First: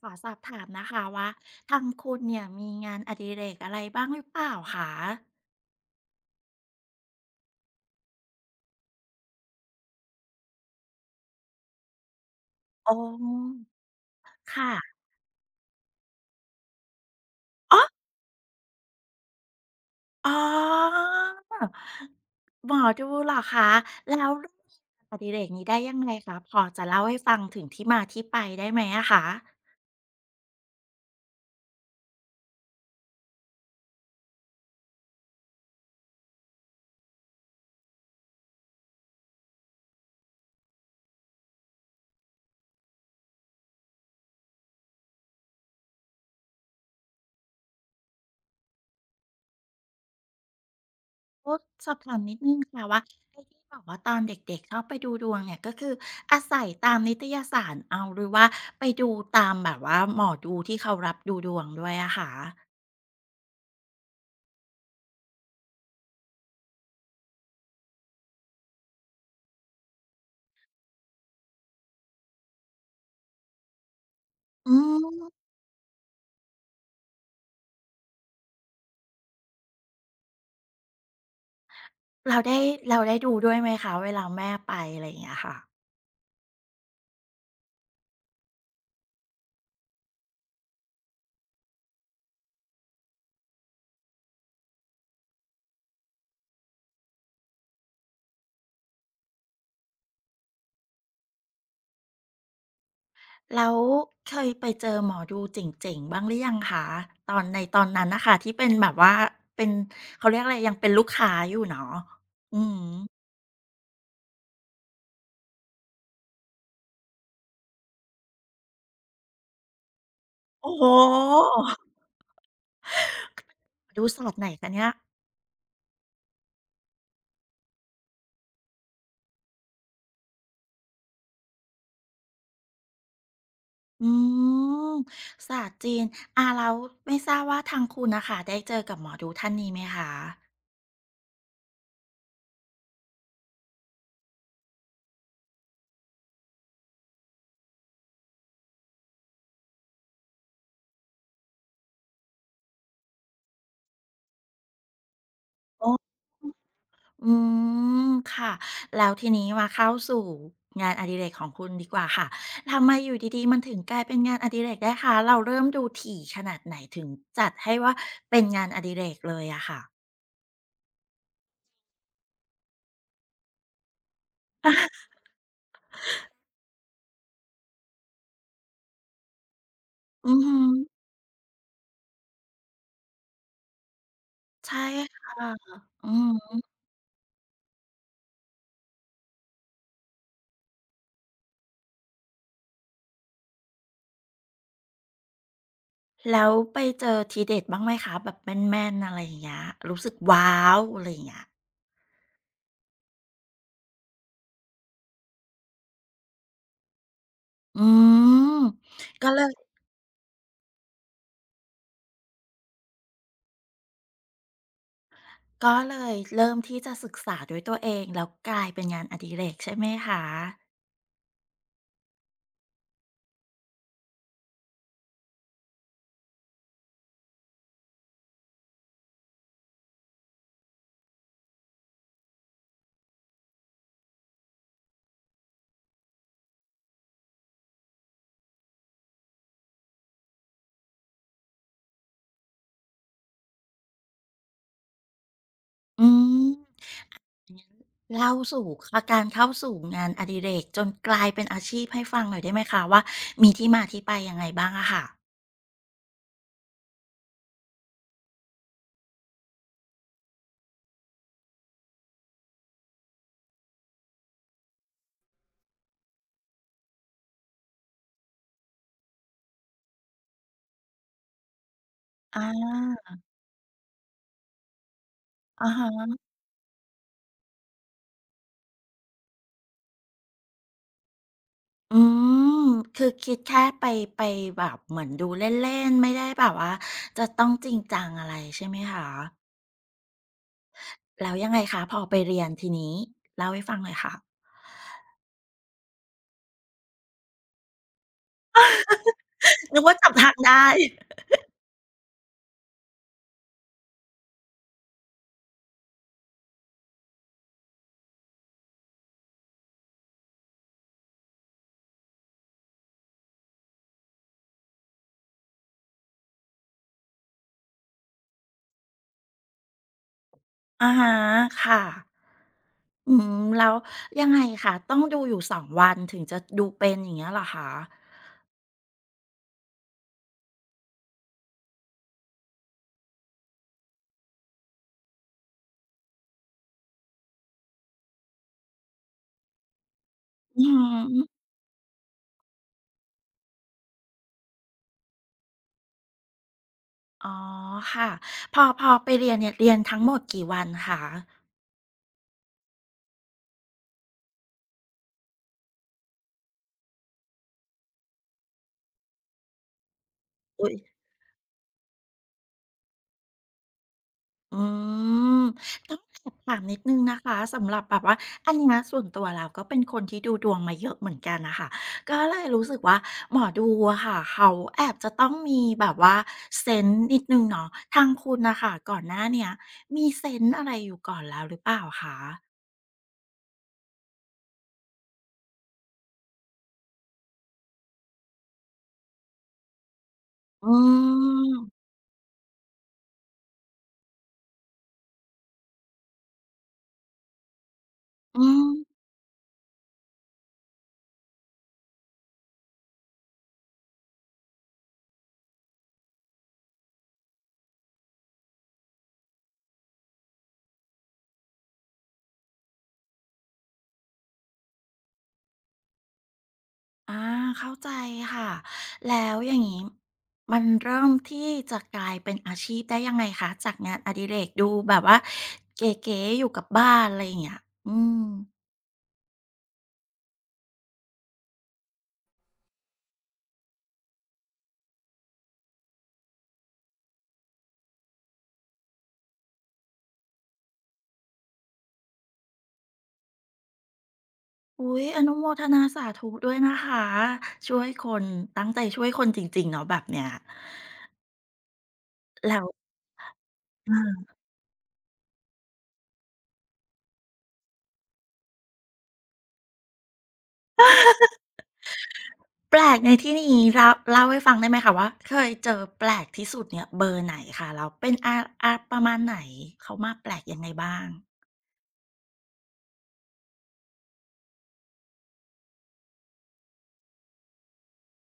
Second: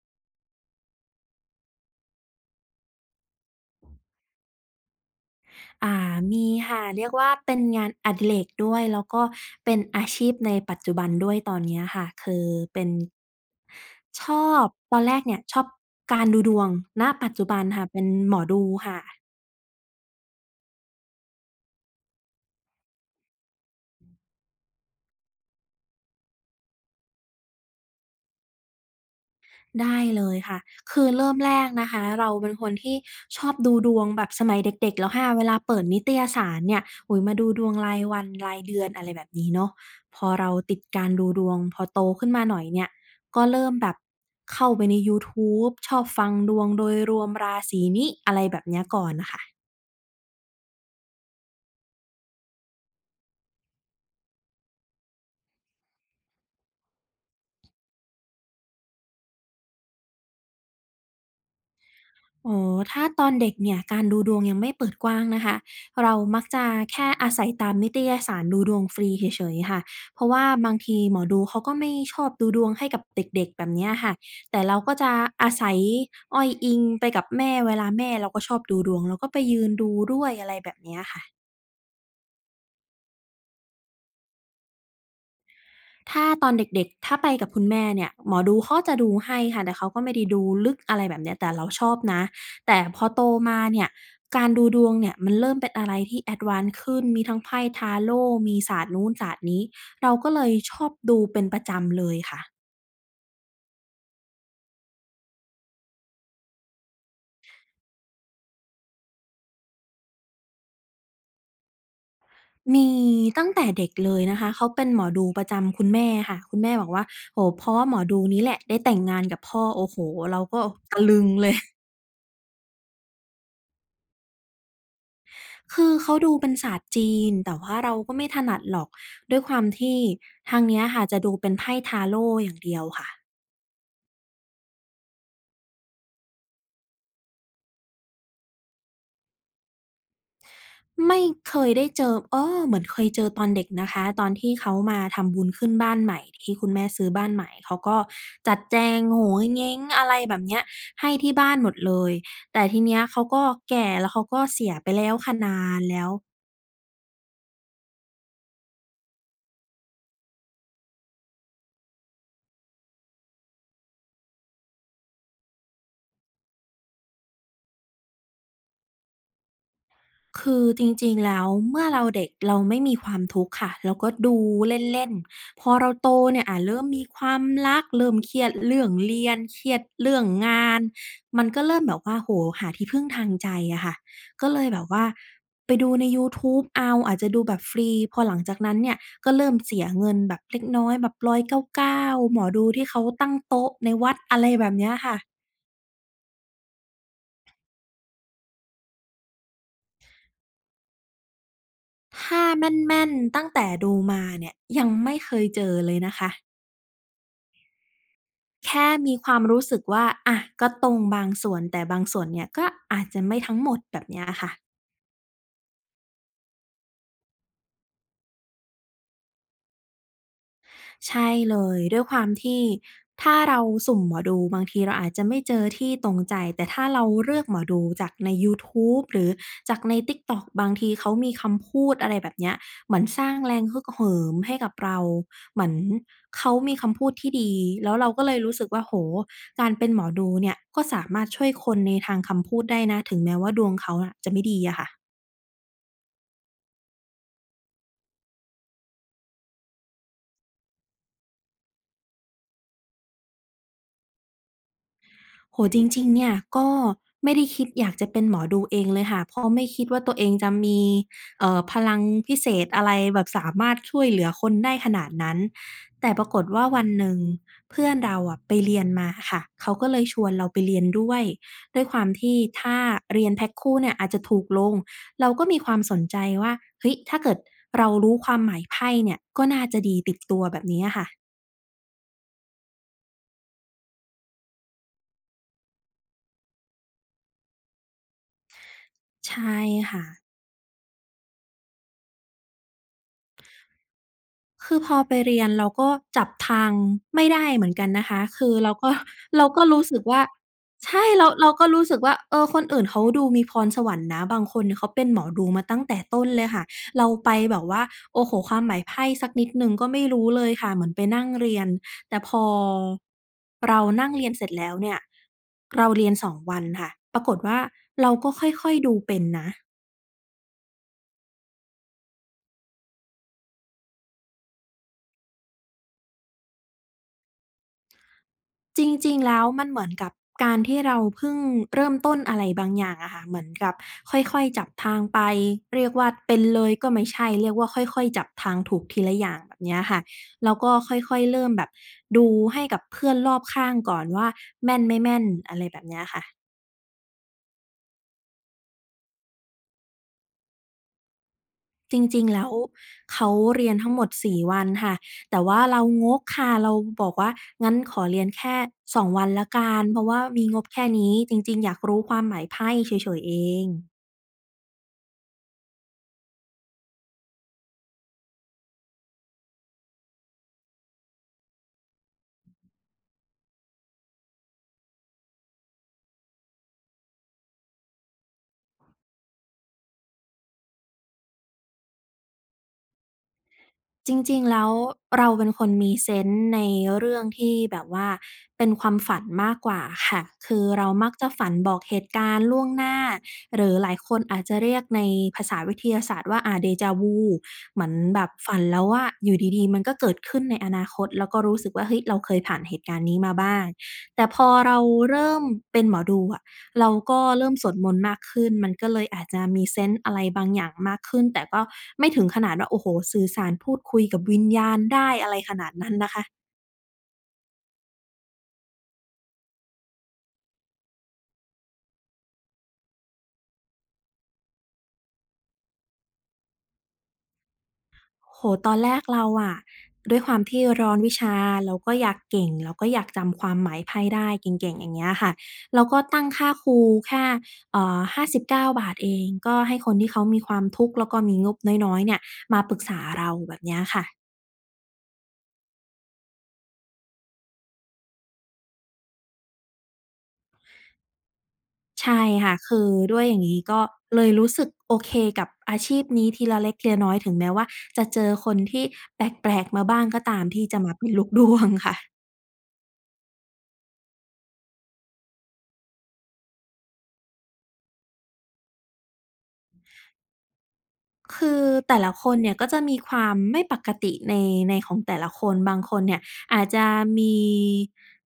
ขอสอบถามนะคะว่าทางคุณเนี่ยมีงานอดิเรกอะไรบ้างหรือเปล่าคะอ่า มีค่ะ เรียกว่าเป็นงานอดิเรกด้วย แล้วก็เป็นอาชีพในปัจจุบันด้วยตอนเนี้ยค่ะ คือเป็นโอ้ชอบตค่ะอนแรกเนี่ยชอบการดูดวงณปัจจุบันอ๋อค่ะ เป็นหมอดูค่ะ อ๋อหมอดูเหรอคะแล้วเรื่องอดิเรกนี้ได้ยังไงคะพอจะเล่าให้ฟังถึงที่มาที่ไปได้ไหมอะคะได้เลยค่ะ คือเริ่มแรกนะคะเราเป็นคนที่ชอบดูดวงแบบสมัยเด็กๆแล้วค่ะเวลาเปิดนิตยสารเนี่ยโอ้โฮมาดูดวงรายวันรายเดือนอะไรแบบนี้เนาะพอเราติดการดูดวงพอโตขึ้นมาหน่อยเนี่ย ก็เริ่มแบบเข้าไปในยูทูบชอบฟังดวงโดยรวมราศีนี้อะไรแบบเนี้ยก่อนน่ะค่ะ โอ้สอบถามนิดนึงค่ะว่าไอ้ที่บอกว่าตอนเด็กๆชอบไปดูดวงเนี่ยก็คืออาศัยตามนิตยสารเอาหรือว่าไปดูตามแบบว่าหมอดูที่เขารับดูดวงด้วยอะคะอ๋อถ้าตอนเด็กเนี่ยการดูดวงยังไม่เปิดกว้างนะคะเรามักจะแค่อาศัยตามนิตยสารดูดวงฟรีเฉยๆค่ะเพราะว่าบางทีหมอดูเขาก็ไม่ชอบดูดวงให้กับเด็กๆแบบเนี้ยค่ะแต่อืเราก็จะม อาศัยอ้อยอิงไปกับแม่เวลาแม่เราก็ชอบดูดวงเราก็ไปยืนดูด้วยอะไรแบบเนี้ยค่ะ เราได้เราได้ดูด้วยไหมคะเวลาแม่ไปอะไรอย่างเงี้ยค่ะถ้าตอนเด็กๆถ้าไปกับคุณแม่เนี่ยหมอดูเขาจะดูให้ค่ะแต่เขาก็ไม่ได้ดูลึกอะไรแบบเนี้ยแต่เราชอบนะแต่พอโตมาเนี่ยการดูดวงเนี่ยมันเริ่มเป็นอะไรที่แอดวานซ์ขึ้นมีทั้งไพ่ทาโล่มีศาสตร์นู้นศาสตร์นี้เราก็เลยชอบดูเป็นประจำเลยค่ะแล้วเคยไปเจอหมอดูเจ๋งๆบ้างหรือยังคะตอนในตอนนั้นน่ะค่ะที่เป็นแบบว่าเป็นเขาเรียกอะไรยังเป็นลูกค้าอยู่เนาะอือมีฮึตั้งแต่เด็กเลยนะคะเขาเป็นหมอดูประจำคุณแม่ค่ะคุณแม่บอกว่าโอ้โฮเพราะว่าหมอดูนี้แหละได้แต่งงานกับพ่อโอ้โฮเราก็โอ้โตะลึงเลฮย ดูศาสตร์ไหนคะเนี่ยคือเขาดูเป็นศาสตร์จีนแต่ว่าเราก็ไม่ถนัดหรอกด้วยความที่ทางเนี้ยค่ะจะดูเป็นไพ่ทาโรต์อย่างเดียวค่ะอืมศาสตร์จีนอาแล้วไม่ทราบว่าทางคุณน่ะค่ะได้เจอกับหมอดูท่านนี้ไหมคะไม่เคยได้เจออ้อเหมือนเคยเจอตอนเด็กนะคะตอนที่เขามาทำบุญขึ้นบ้านใหม่ที่คุณแม่ซื้อบ้านใหม่เขาก็จัดแจงโหงเง้งอะไรแบบเนี้ยให้ที่บ้านหมดเลยแต่ทีเนี้ยเขาก็แก่แล้วเขาก็เสียไปแล้วค่ะนานแล้ว โอ้ อืมค่ะแล้วทีนี้มาเข้าสู่งานอดิเรกของคุณดีกว่าค่ะทำไมอยู่ดีๆมันถึงกลายเป็นงานอดิเรกได้คะเราเริ่มดูถี่ขนาดไหนถึงจัดให้ว่าเป็นงานอดิเรกเลยอะค่ะคือจริงๆแล้วเมื่อเราเด็กเราไม่มีความทุกข์ค่ะเราก็ดูเล่นๆพอเราโตเนี่ยเริ่มมีความรักเริ่มเครียดเรื่องเรียนเครียดเรื่องอือฮึงานมันก็เริ่มแบบว่าโอ้โฮหาที่พึ่งทางใจอะค่ะก็เลยแบใช่บว่าค่ะไปดูในอืยูทูมบเอาอาจจะดูแบบฟรีพอหลังจากนั้นเนี่ยก็เริ่มเสียเงินแบบเล็กน้อยแบบ199หมอดูที่เขาตั้งโต๊ะในวัดอะไรแบบเนี้ยค่ะแล้วไปเจอทีเด็ดบ้างไหมคะแบบแม่นๆอะไรอย่างเงี้ยรู้สึกว้าวอะไรอย่างเงี้ยถ้าแม่นๆตั้งแต่ดูมาเนี่ยยังไม่เคยเจอเลยนะคะ อืมแค่มีคก็วาเลมรู้ยสึกว่าอะก็ตรงบางส่วนแต่บางส่วนเนี่ยก็อาจจะไม่ทั้งหมดแบบเนี้ยอะค่ะ เริ่มที่จะศึกษาด้วยตัวเองแล้วกลายเป็นงานอดิเรกใช่ไหมคะใช่เลยด้วยความที่ถ้าเราสุ่มหมอดูบางทีเราอาจจะไม่เจอที่ตรงใจแต่ถ้าเราเลือกหมอดูจากในยูทูบหรือจากใน TikTok บางทีเขามีคำพูดอะไรแบบเนี้ยเหมือนสร้างแรงฮึกเหิมให้กับเราเหมือนเขามีคำพูดที่ดีแล้วเราก็เลยรู้สึกว่าโอ้โฮการเป็นหมอดูเนี่ยก็สามารถช่วยคนในทางคำพูดได้นะถึงแม้ว่าดวงเขาอะจะไม่ดีอะค่ะ อืม เล่าสู่อาการเข้าสู่งานอดิเรกจนกลายเป็นอาชีพให้ฟังหน่อยได้ไหมคะว่ามีที่มาที่ไปยังไงบ้างอะค่ะโหจริงๆเนี่ยก็ไม่ได้คิดอยากจะเป็นหมอดูเองเลยค่ะเพราะไม่คิดว่าตัวเองจะมีพลังพิเศษอะไรแบบสามารถช่วยเหลือคนได้ขนาดนั้นแต่ปรากฏว่าวันหนึ่งเพื่อนเราอะไปเรียนมาค่ะเขาก็เลยชวนเราไปเรียนด้วยด้วยความที่อถ้าาเรียนแพ็กคู่เนี่ยอาจจะถูกลงเราก็มีอะความสนฮะใจว่าเฮ้ยถ้าเกิดเรารู้ความหมายไพ่เนี่ยก็น่าจะดีติดตัวแบบนี้อะค่ะอืมคือคิดแค่ไปไปแบบเหมือนดูเล่นๆไม่ได้แบบว่าจะต้องจริงจังอะไรใช่ไหมคะใช่ค่ะ แล้วยังไงคะพอไปเรียนทีนี้เล่าให้ฟังหน่อยค่ะคือพอไปเรียนเราก็จับทางไม่ได้เหมือนกันนะคะคือเราก็ เราก็นึกรู้ว่าสึกจับว่าทางได้ใช่เราเราก็รู้สึกว่าเออคนอื่นเขาดูมีพรสวรรค์นะบางคนเนี่ยเขาเป็นหมอดูมาตั้งแต่ต้นเลยค่ะเราไปแบบว่าโอ้โฮความหมายไพ่สักนิดหนึ่งก็ไม่รู้เลยค่ะเหมือนไปนั่งเรียนแต่พอเรานั่งเรียนเสร็จแล้วเนี่ยเราเรียน2วันค่ะปรากฏว่าเราก็ค่อยๆดูเป็นนะ อะฮะค่ะอืมแล้วยังไงคะต้องดูอยู่2วันถึงจะดูเป็นอย่างเงี้ยเหรอคะจริงๆแล้วมันเหมือนกับการที่เราเพิ่งเริ่มต้นอะไรบางอย่างอะค่ะเหมือนกับค่อยๆจับทางไปเรียกว่าเป็นเลยก็ไม่ใช่เรียกว่าค่อยๆจับทางถูกทีละอย่างแบบเนี้ยค่ะแล้วอืก็อค่อยฮึ ๆเริ่มแบบดูให้กับเพื่อนรอบข้างก่อนว่าแม่นไม่แม่นอะไรแบบเนี้ยค่ะอ๋อค่ะพอไปเรียนเนี่ยเรียนทั้งหมดกี่วันคะจริงๆแล้วเขาเรียนทั้งหมด4วันค่ะแต่ว่าเรางกค่ะเราบอกว่างั้นขอเรียนแค่2วันแล้วกันเพราะว่ามีงบอุ้ยแค่นี้จริงๆอยากรู้ความหมายไพ่เฉยๆเอง อืมต้องแอบถามนิดนึ่งนะคะสำหรับแบบว่าอันเนี้ยส่วนตัวแล้วก็เป็นคนที่ดูดวงมาเยอะเหมือนกันนะคะก็เลยรู้สึกว่าหมอดูอะค่ะเขาแอบจะต้องมีแบบว่าเซนส์นิดนึงเนาะทางคุณนะคะก่อนหน้าเนี้ยมีเซนส์อะไรอยู่ก่อนแล้วหรือเปล่าคะจริงๆ แล้วเราเป็นคนมีเซนส์ในเรื่องที่แบบว่าเป็นความฝันมากกว่าค่ะคืออืเรามักจะฝันบอกมเหตุการณ์ล่วงหน้าหรือหลายคนอาจจะเรียกในภาษาวิทยาศาสตร์ว่าเดจาวูเหมือนแบบอืฝันม แล้วว่าอยู่ดีๆมันก็เกิดขึ้นในอนาคตแล้วก็รู้สึกว่าเฮ้ยเราเคยผ่านเหตุการณ์นี้มาบ้างแต่พอเราเริ่มเป็นหมอดูอะ เราก็เริ่มสวดมนต์มากขึ้น มันก็เลยอาจจะมีเซนส์อะไรบางอย่างมากขึ้น แต่ก็ไม่ถึงขนาดว่าโอ้โฮสื่อสารพูดคุยกับวิญญาณได้อะไรขนาดนั้นนะคะอาเข้าใจค่ะแล้วอย่างนี้มันเริ่มที่จะกลายเป็นอาชีพได้ยังไงคะจากงานอดิเรกดูแบบว่าเก๋ๆอยู่กับบ้านอะไรอย่างเงี้ยอืมโอ้โฮตอนแรกเราอะด้วยความที่ร้อนวิชาเราก็อยากเก่งเราก็อยากจำความหมายไพ่ได้เก่งๆอย่างเงี้ยค่ะเราก็ตั้งค่าครูแค่59บเก้าบาทเองก็ให้คนที่เขามีความทุกข์แล้วก็มีงบน้อยๆเนี่ยมาปรึกษาเราแบบเนี้ยค่ะ อุ๊ยอนุโมทนาสาธุด้วยนะคะช่วยคนตั้งใจช่วยคนจริงๆเนาะแบบเนี้ยใช่ค่ะแล้วคือด้วยอย่างงี้ก็เลอายรู้สึกโอเคกับอาชีพนี้ทีละเล็กทีละน้อยถึงแม้ว่าจะเจอคนที่แปลกๆมาบ้างก็ตามที่จะมาเป็นลูกดวงค่ะ แปลกในที่นี้เล่าให้ฟังได้ไหมคะว่าเคยเจอแปลกที่สุดเนี่ยเบอร์ไหนคะแล้วเป็นอาประมาณไหนเขามาแปลกยังไงบ้างคือแต่ละคนเนี่ยก็จะมีความไม่ปกติในของแต่ละคนบางคนเนี่ยอาจจะมี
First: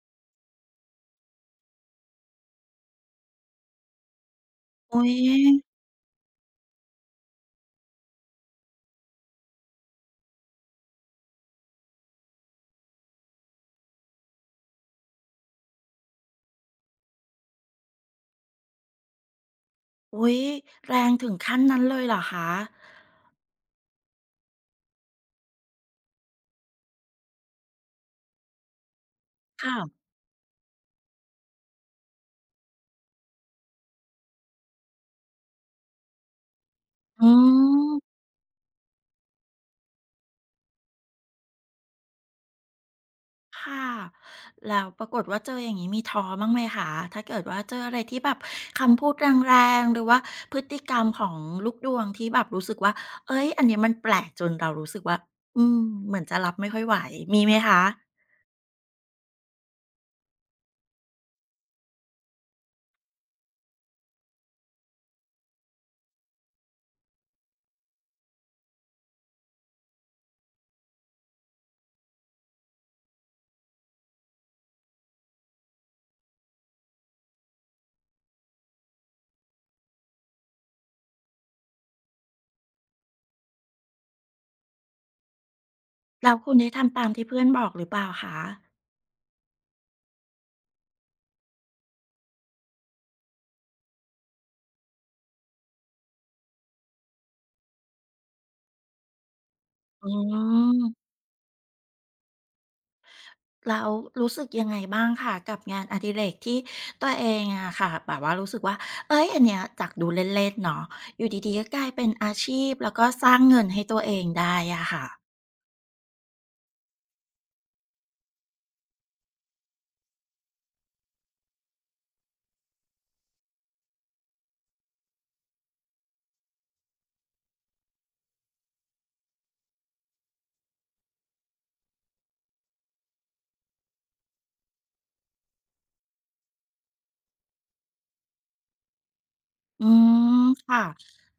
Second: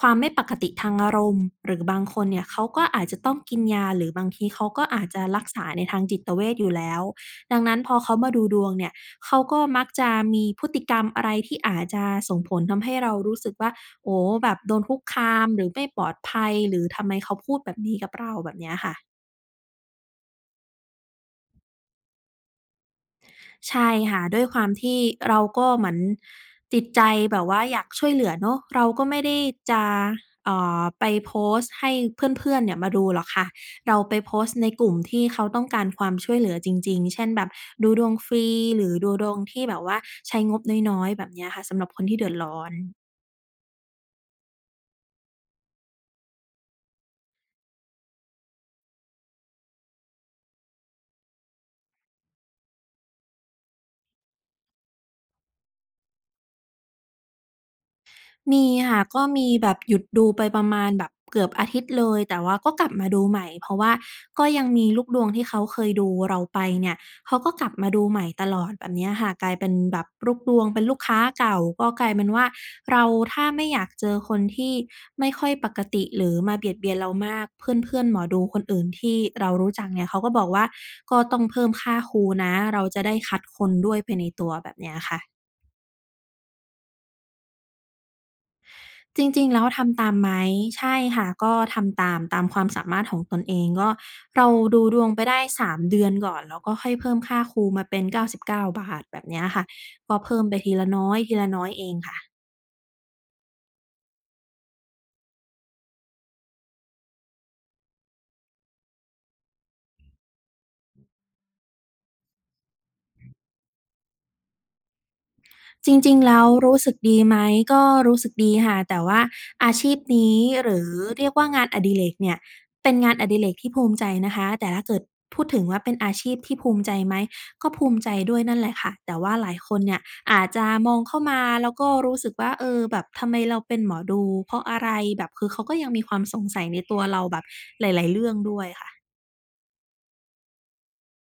ความไม่ปกติทางอารมณ์หรือบางคนเนี่ยเขาก็อาจจะต้องกินยาหรือบางทีเขาก็อาอุ๊จย จะรักษาในทางจิตเวชอยู่แล้วดังนั้นพอเขามาดูดวงเนี่ยเขาก็มักจะมีพฤติกรรมอะไรที่อาจจะส่งผลทำให้เรารู้สึกว่าโอ้แบบโดนคุกคามหรือไม่ปลอดภัยหรือทำไมเขาพูดแบบนี้กับเราแบบเนี้ยค่ะ อุ๊ยแรงถึงขั้นนั้นเลยเหรอคะใช่ค่ะด้วยความที่เราก็เหมือนติดใจแบบว่าอยากช่วยเหลือเนาะเราก็ไม่ได้จะค่ะไปโพสต์ให้เพื่อนๆเนี่ยมาดูหรอกค่ะเราไปโพสต์ในกลุ่มที่เขาต้องการความช่วยเหลือจริงๆเช่นอืแบบดูดวงมฟรีหรือดูดวงที่แบบว่าใช้งบน้อยๆแบบเนี้ยค่ะสำหรับคนที่เดือดร้อน ค่ะแล้วปรากฏว่าเจออย่างงี้มีท้อบ้างไหมคะถ้าเกิดว่าเจออะไรที่แบบคำพูดแรงๆ หรือว่าพฤติกรรมของลูกดวงที่แบบรู้สึกว่าเฮ้ยอันเนี้ยมันแปลกจนเรารู้สึกว่า อืมเหมือนจะรับไม่ค่อยไหวมีไหมคะมีค่ะก็มีแบบหยุดดูไปประมาณแบบเกือบอาทิตย์เลยแต่ว่าก็กลับมาดูใหม่เพราะว่าก็ยังมีลูกดวงที่เขาเคยดูเราไปเนี่ยเขาก็กลับมาดูใหม่ตลอดแบบเนี้ยค่ะกลายเป็นแบบลูกดวงเป็นลูกค้าเก่าก็กลายเป็นว่าเราถ้าไม่อยากเจอคนที่ไม่ค่อยปกติหรือมาเบียดเบียนเรามากเพื่อนๆหมอดูคนอื่นที่เรารู้จักเนี่ยเขาก็บอกว่าก็ต้องเพิ่มค่าครูนะเราจะได้คัดคนด้วยไปในตัวแบบเนี้ยค่ะ แล้วคุณได้ทำตามที่เพื่อนบอกหรือเปล่าคะจริงๆแล้วทำตามไหมใช่ค่ะก็ทำตามความสามารถของตนเองก็เราดูดวงไปได้3เดือนก่อนแล้วก็ค่อยเพิ่มค่าครูมาเป็น99บเก้าบาทแบบเนี้ยค่ะอืก็เพิ่มไปทีม ละน้อยทีละน้อยเองค่ะ แล้วรู้สึกยังไงบ้างค่ะกับงานอดิเรกที่ตัวเองอะค่ะแบบว่ารู้สึกว่าเอ้ยอันเนี้ยจากดูเล่นๆเนาะอยู่ดีๆก็กลายเป็นอาชีพแล้วก็สร้างเงินให้ตัวเองได้อะค่ะจริงๆแล้วรู้สึกดีไหมก็รู้สึกดีค่ะแต่ว่าอาชีพนี้หรือเรียกว่างานอดิเรกเนี่ยเป็นงานอดิเรกที่ภูมิใจนะคะแต่ถ้าเกิดพูดถึงว่าเป็นอาชีพที่ภูมิใจไหมก็ภูมิใจด้วยนั่นแหละค่ะแต่ว่าหลายคนเนี่ยอาจจะมองเข้ามาแล้วก็รู้สึกว่าเออแบบทำไมเราเป็นหมอดูเพราะอะไรแบบคือเขาก็ยังมีความสงสัยในตัวเราแบบหลายๆเรื่องด้วยค่ะ อืมค่ะ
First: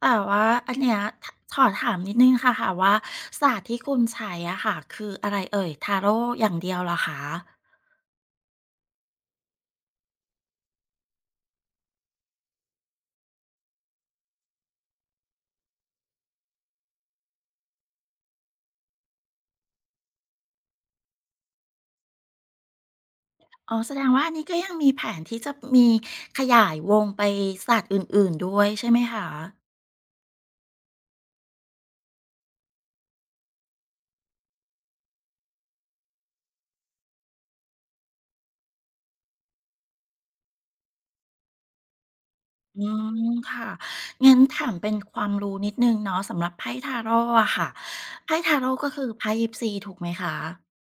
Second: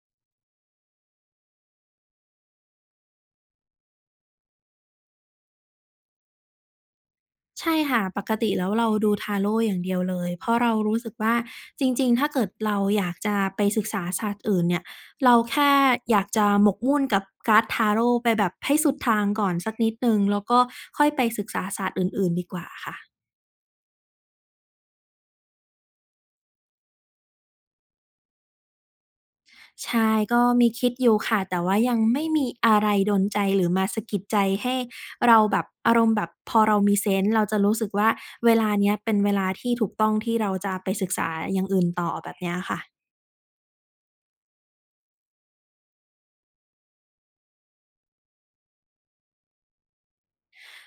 แต่ว่าอันเนี้ยขอถามนิดนึงค่ะว่าศาสตร์ที่คุณใช้อะค่ะคืออะไรเอ่ยทาโร่อย่างเดียวเหรอคะใช่ค่ะปกติแล้วเราดูทาโรต์อย่างเดียวเลยเพราะเรารู้สึกว่าจริงๆ ถ้าเกิดเราอยากจะไปศึกษาศาสตร์อื่นเนี่ยเราแค่อยากจะหมกมุ่นกับการ์ดทาโรต์ไปแบบให้สุดทางก่อนสักนิดหนึ่งแล้วก็ค่อยไปศึกษาศาสตร์อื่นๆดีกว่าค่ะอ๋อแสดงว่าอันนี้ก็ยังมีแผนที่จะมีขยายวงไปศาสตร์อื่นๆด้วยใช่ไหมคะ ใช่ก็มีคิดอยู่ค่ะแต่ว่ายังไม่มีอะไรดลใจหรือมาสะกิดใจให้เราแบบอารมณ์แบบพอเรามีเซนส์เราจะรู้สึกว่าเวลาเนี้ยเป็นเวลาที่ถูกต้องที่เราจะไปศึกษาอย่างอื่นต่อแบบเนี้ยค่ะ อืมค่ะงั้นถามเป็นความรู้นิดหนึ่งเนาะสำหรับไพ่ทาโรต์อะค่ะไพ่ทาโรต์ก็คือไพ่ยิปซีถูกไหมคะ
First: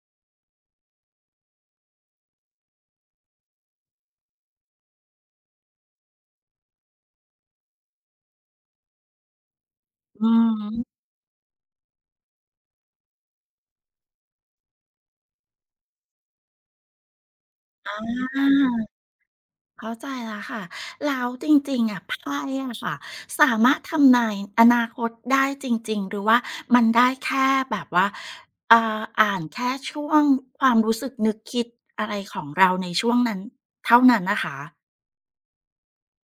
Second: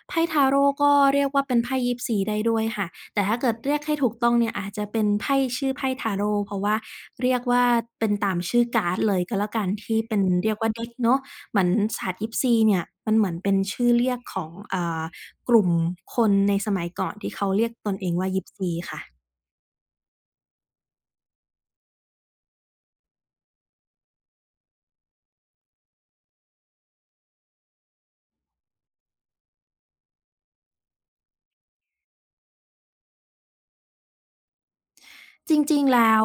ไพ่ t a โร่ก็เรียกว่าเป็นไพ่ยิปซีได้ด้วยค่ะแต่ถ้าเกิดเรียกให้ถูกต้องเนี่ยอาจจะเป็นไพ่ชื่อไพ่ทาโร่เพราะว่าเรียกว่าเป็นตามชื่อการ์ดเลยก็แล้วกันที่เป็นอืเรียกว่า deck มเนาะเหมือนศาสตร์ยิปซีเนี่ยมันเหมือนเป็นชื่อเรียกของกลุ่มคนในสมัยก่อนที่เขาเรียกตนอเองว่ายิปาซีค่ะ เข้าใจแล้วค่ะแล้วจริงๆอะไพ่อะค่ะสามารถทำนายอนาคตได้จริงๆหรือว่ามันได้แค่แบบว่าอ่านแค่ช่วงความรู้สึกนึกคิดอะไรของเราในช่วงนั้นเท่านั้นนะคะจริงๆ แล้ว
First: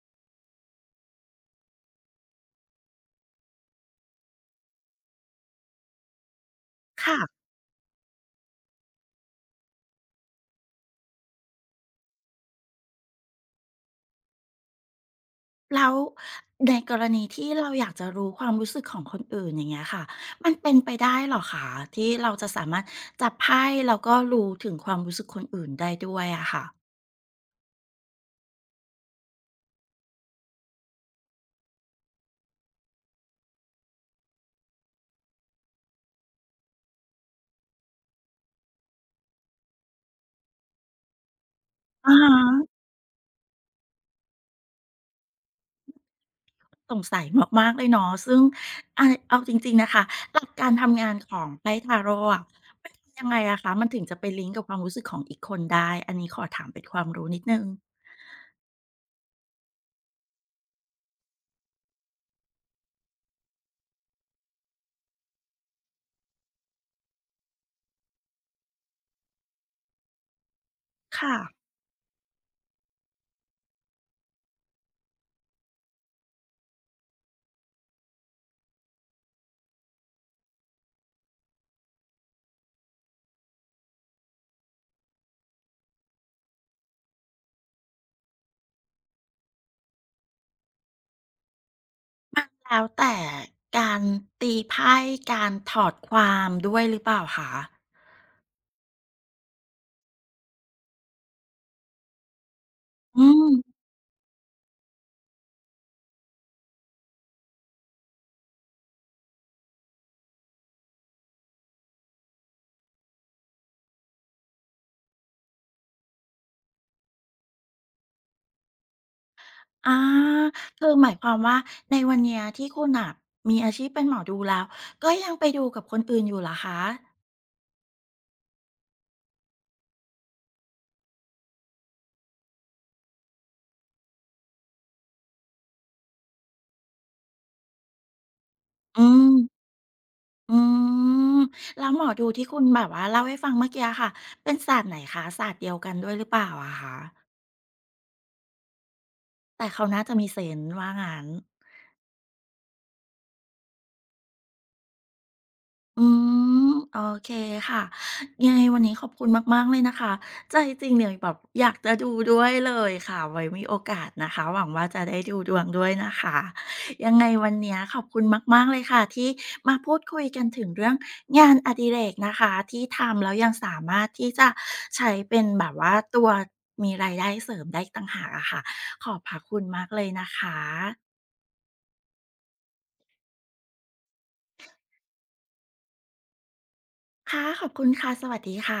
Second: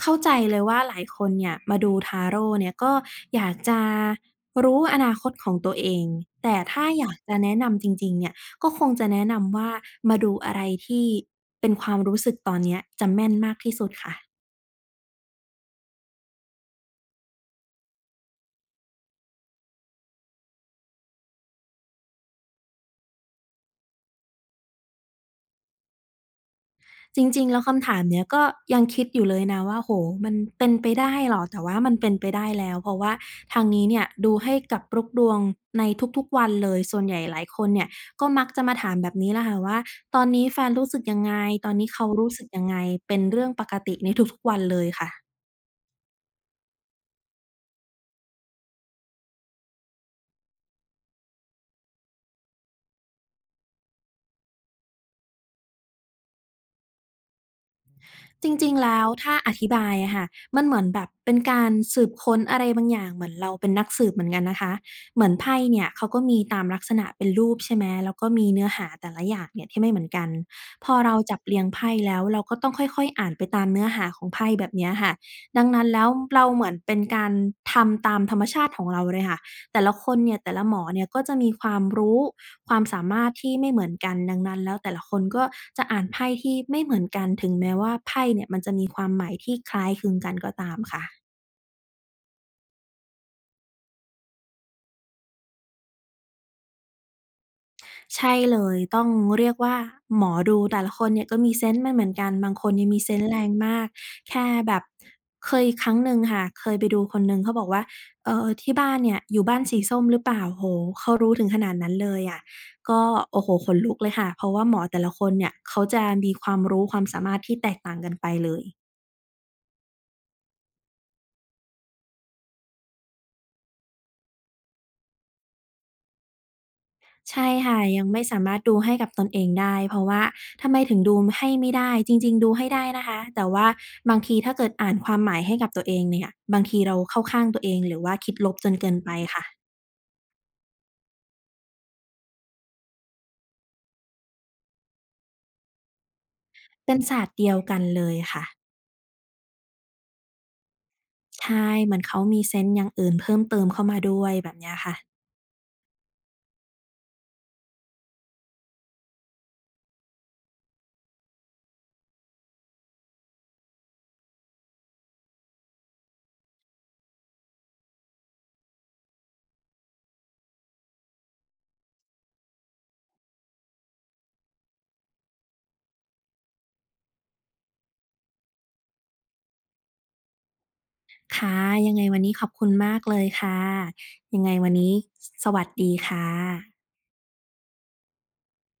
เข้าใจเลยว่าหลายคนเนี่ยมาดูทาโรต์เนี่ยก็อยากจะรู้อนาคตของตัวเองแต่ถ้าอยากค่ะ จะแนะนำจริงๆเนี่ยก็คงจะแนะนำว่ามาดูอะไรที่เป็นความรู้สึกตอนเนี้ยจะแม่นมากที่สุดค่ะ แล้วในกรณีที่เราอยากจะรู้ความรู้สึกของคนอื่นอย่างเงี้ยค่ะมันเป็นไปได้เหรอคะที่เราจะสามารถจับไพ่แล้วก็รู้ถึงความรู้สึกคนอื่นได้ด้วยอะค่ะจริงๆ แล้วคำถามเนี้ยก็ยังคิดอยู่เลยนะว่าโอ้โฮมันเป็นไปได้เหรอแต่ว่ามันเป็นไปได้แล้วเพราะว่าทางนี้เนี่ยดูให้กับลุกดวงในทุกๆวันเลยส่วนใหญ่หลายคนเนี่ยก็มักจะมาถามแบบนี้แหละค่ะว่าตอนนี้แฟนรู้สึกยังไงตอนนี้เขาอะรู้ฮะสึกยังไงเป็นเรื่องปกติในทุกๆวันเลยค่ะ สงสัยมากๆเลยเนาะซึ่งอาเอาจริงๆนะคะหลักการทำงานของไพ่ทาโรต์อะมันทำยังไงอะคะมันถึงจะไปลิงก์กับความรู้สึกของอีกคนได้อันนี้ขอถามเป็นความรู้นิดหนึ่งจริงๆแล้วถ้าอธิบายอะค่ะมันเหมือนแบบเป็นการสืบค้นอะไรบางอย่างเหมือนเราเป็นนักสืบเหมือนกันนะคะเหมือนไพ่เนี่ยเขาก็มีตามลักษณะเป็นรูปใช่ไหมแล้วก็มีเนื้อหาแต่ละอย่างเนี่ยที่ไม่เหมือนกันพอเราค่ะจับเรียงไพ่แล้วเราก็ต้องค่อยๆอ่านไปตามเนื้อหาของไพ่แบบเนี้ยค่ะดังนั้นแล้วเราเหมือนเป็นการทำตามธรรมชาติของเราเลยค่ะแต่ละคนเนี่ยแต่ละหมอเนี่ยก็จะมีความรู้ ความสามารถที่ไม่เหมือนกันดังนั้นแล้วแต่ละคนก็จะอ่านไพ่ที่ไม่เหมือนกันถึงแม้ว่าไพ่เนี่ยมันจะมีความหมายที่คล้ายคลึงกันก็ตามค่ะมันแล้วแต่การตีไพ่การถอดความด้วยหรือเปล่าคะ ใช่เลยต้องเรียกว่าหมอดูแต่ละคนเนี่ยก็มีเซนส์ไม่เหมือนกันบางคนเนี่ยมีเซนอืส์แรงมามกแค่แบบเคยครั้งหนึ่งค่ะเคยไปดูคนหนึ่งเขาบอกว่าที่บ้านเนี่ยอยู่บ้านสีส้มหรือเปล่าโอ้โฮเขารู้ถึงขนาดนั้นเลยอะก็โอ้โฮขนลุกเลยค่ะเพราะว่าหมอแต่ละคนเนี่ยเขาจะมีความรู้ความสามารถที่แตกต่างกันไปเลย อาคือหมายความว่าในวันเนี้ยที่คุณน่ะมีอาชีพเป็นหมอดูแล้วก็ยังไปดูกับคนอื่นอยู่เหรอคะ ใช่ค่ะยังไม่สามารถดูให้กับตนเองได้เพราะว่าทำไมถึงดูให้ไม่ได้จริงๆดูให้ได้นะคะแต่ว่าบางทีถ้าเกิดอ่านความหมายให้กับตัวเองเนี่ยบางทีเราเข้าข้างตัวเองหรือว่าคิดลบจนเกินอืไปค่ะม อืม แล้วหมอดูที่คุณแบบว่าเล่าให้ฟังเมื่อกี้อะค่ะ เป็นศาสตร์ไหนคะศาสตร์เดียวกันด้วยหรือเปล่าอะคะ เป็นศาสตร์เดียวกันเลยค่ะแต่เขาน่าจะมีเซนส์ว่างั้น ใช่เหมือนเขามีเซนส์อย่างอื่นเพิ่มเติมเข้ามาด้วยแบบเนี้ยค่ะอืมโอเคค่ะยังไงวันนี้ขอบคุณมากๆเลยนะคะใจจริงเนี่ยแบบอยากจะดูด้วยเลยค่ะไว้มีโอกาสนะคะหวังว่าจะได้ดูดวงด้วยนะคะยังไงวันเนี้ยขอบคุณมากๆเลยค่ะที่มาพูดคุยกันถึงเรื่องงานอดิเรกนะคะที่ทำแล้วยังสามารถที่จะใช้เป็นแบบว่าตัวมีรายได้เสริมได้อีกต่างหากอะค่ะขอบพระคุณมากเลยนะคะค่ะยังไงวันนี้ขอบคุณมากเลยค่ะยังไงวันนี้สสวัสดีค่ะค่ะขอบคุณค่ะสวัสดีค่ะ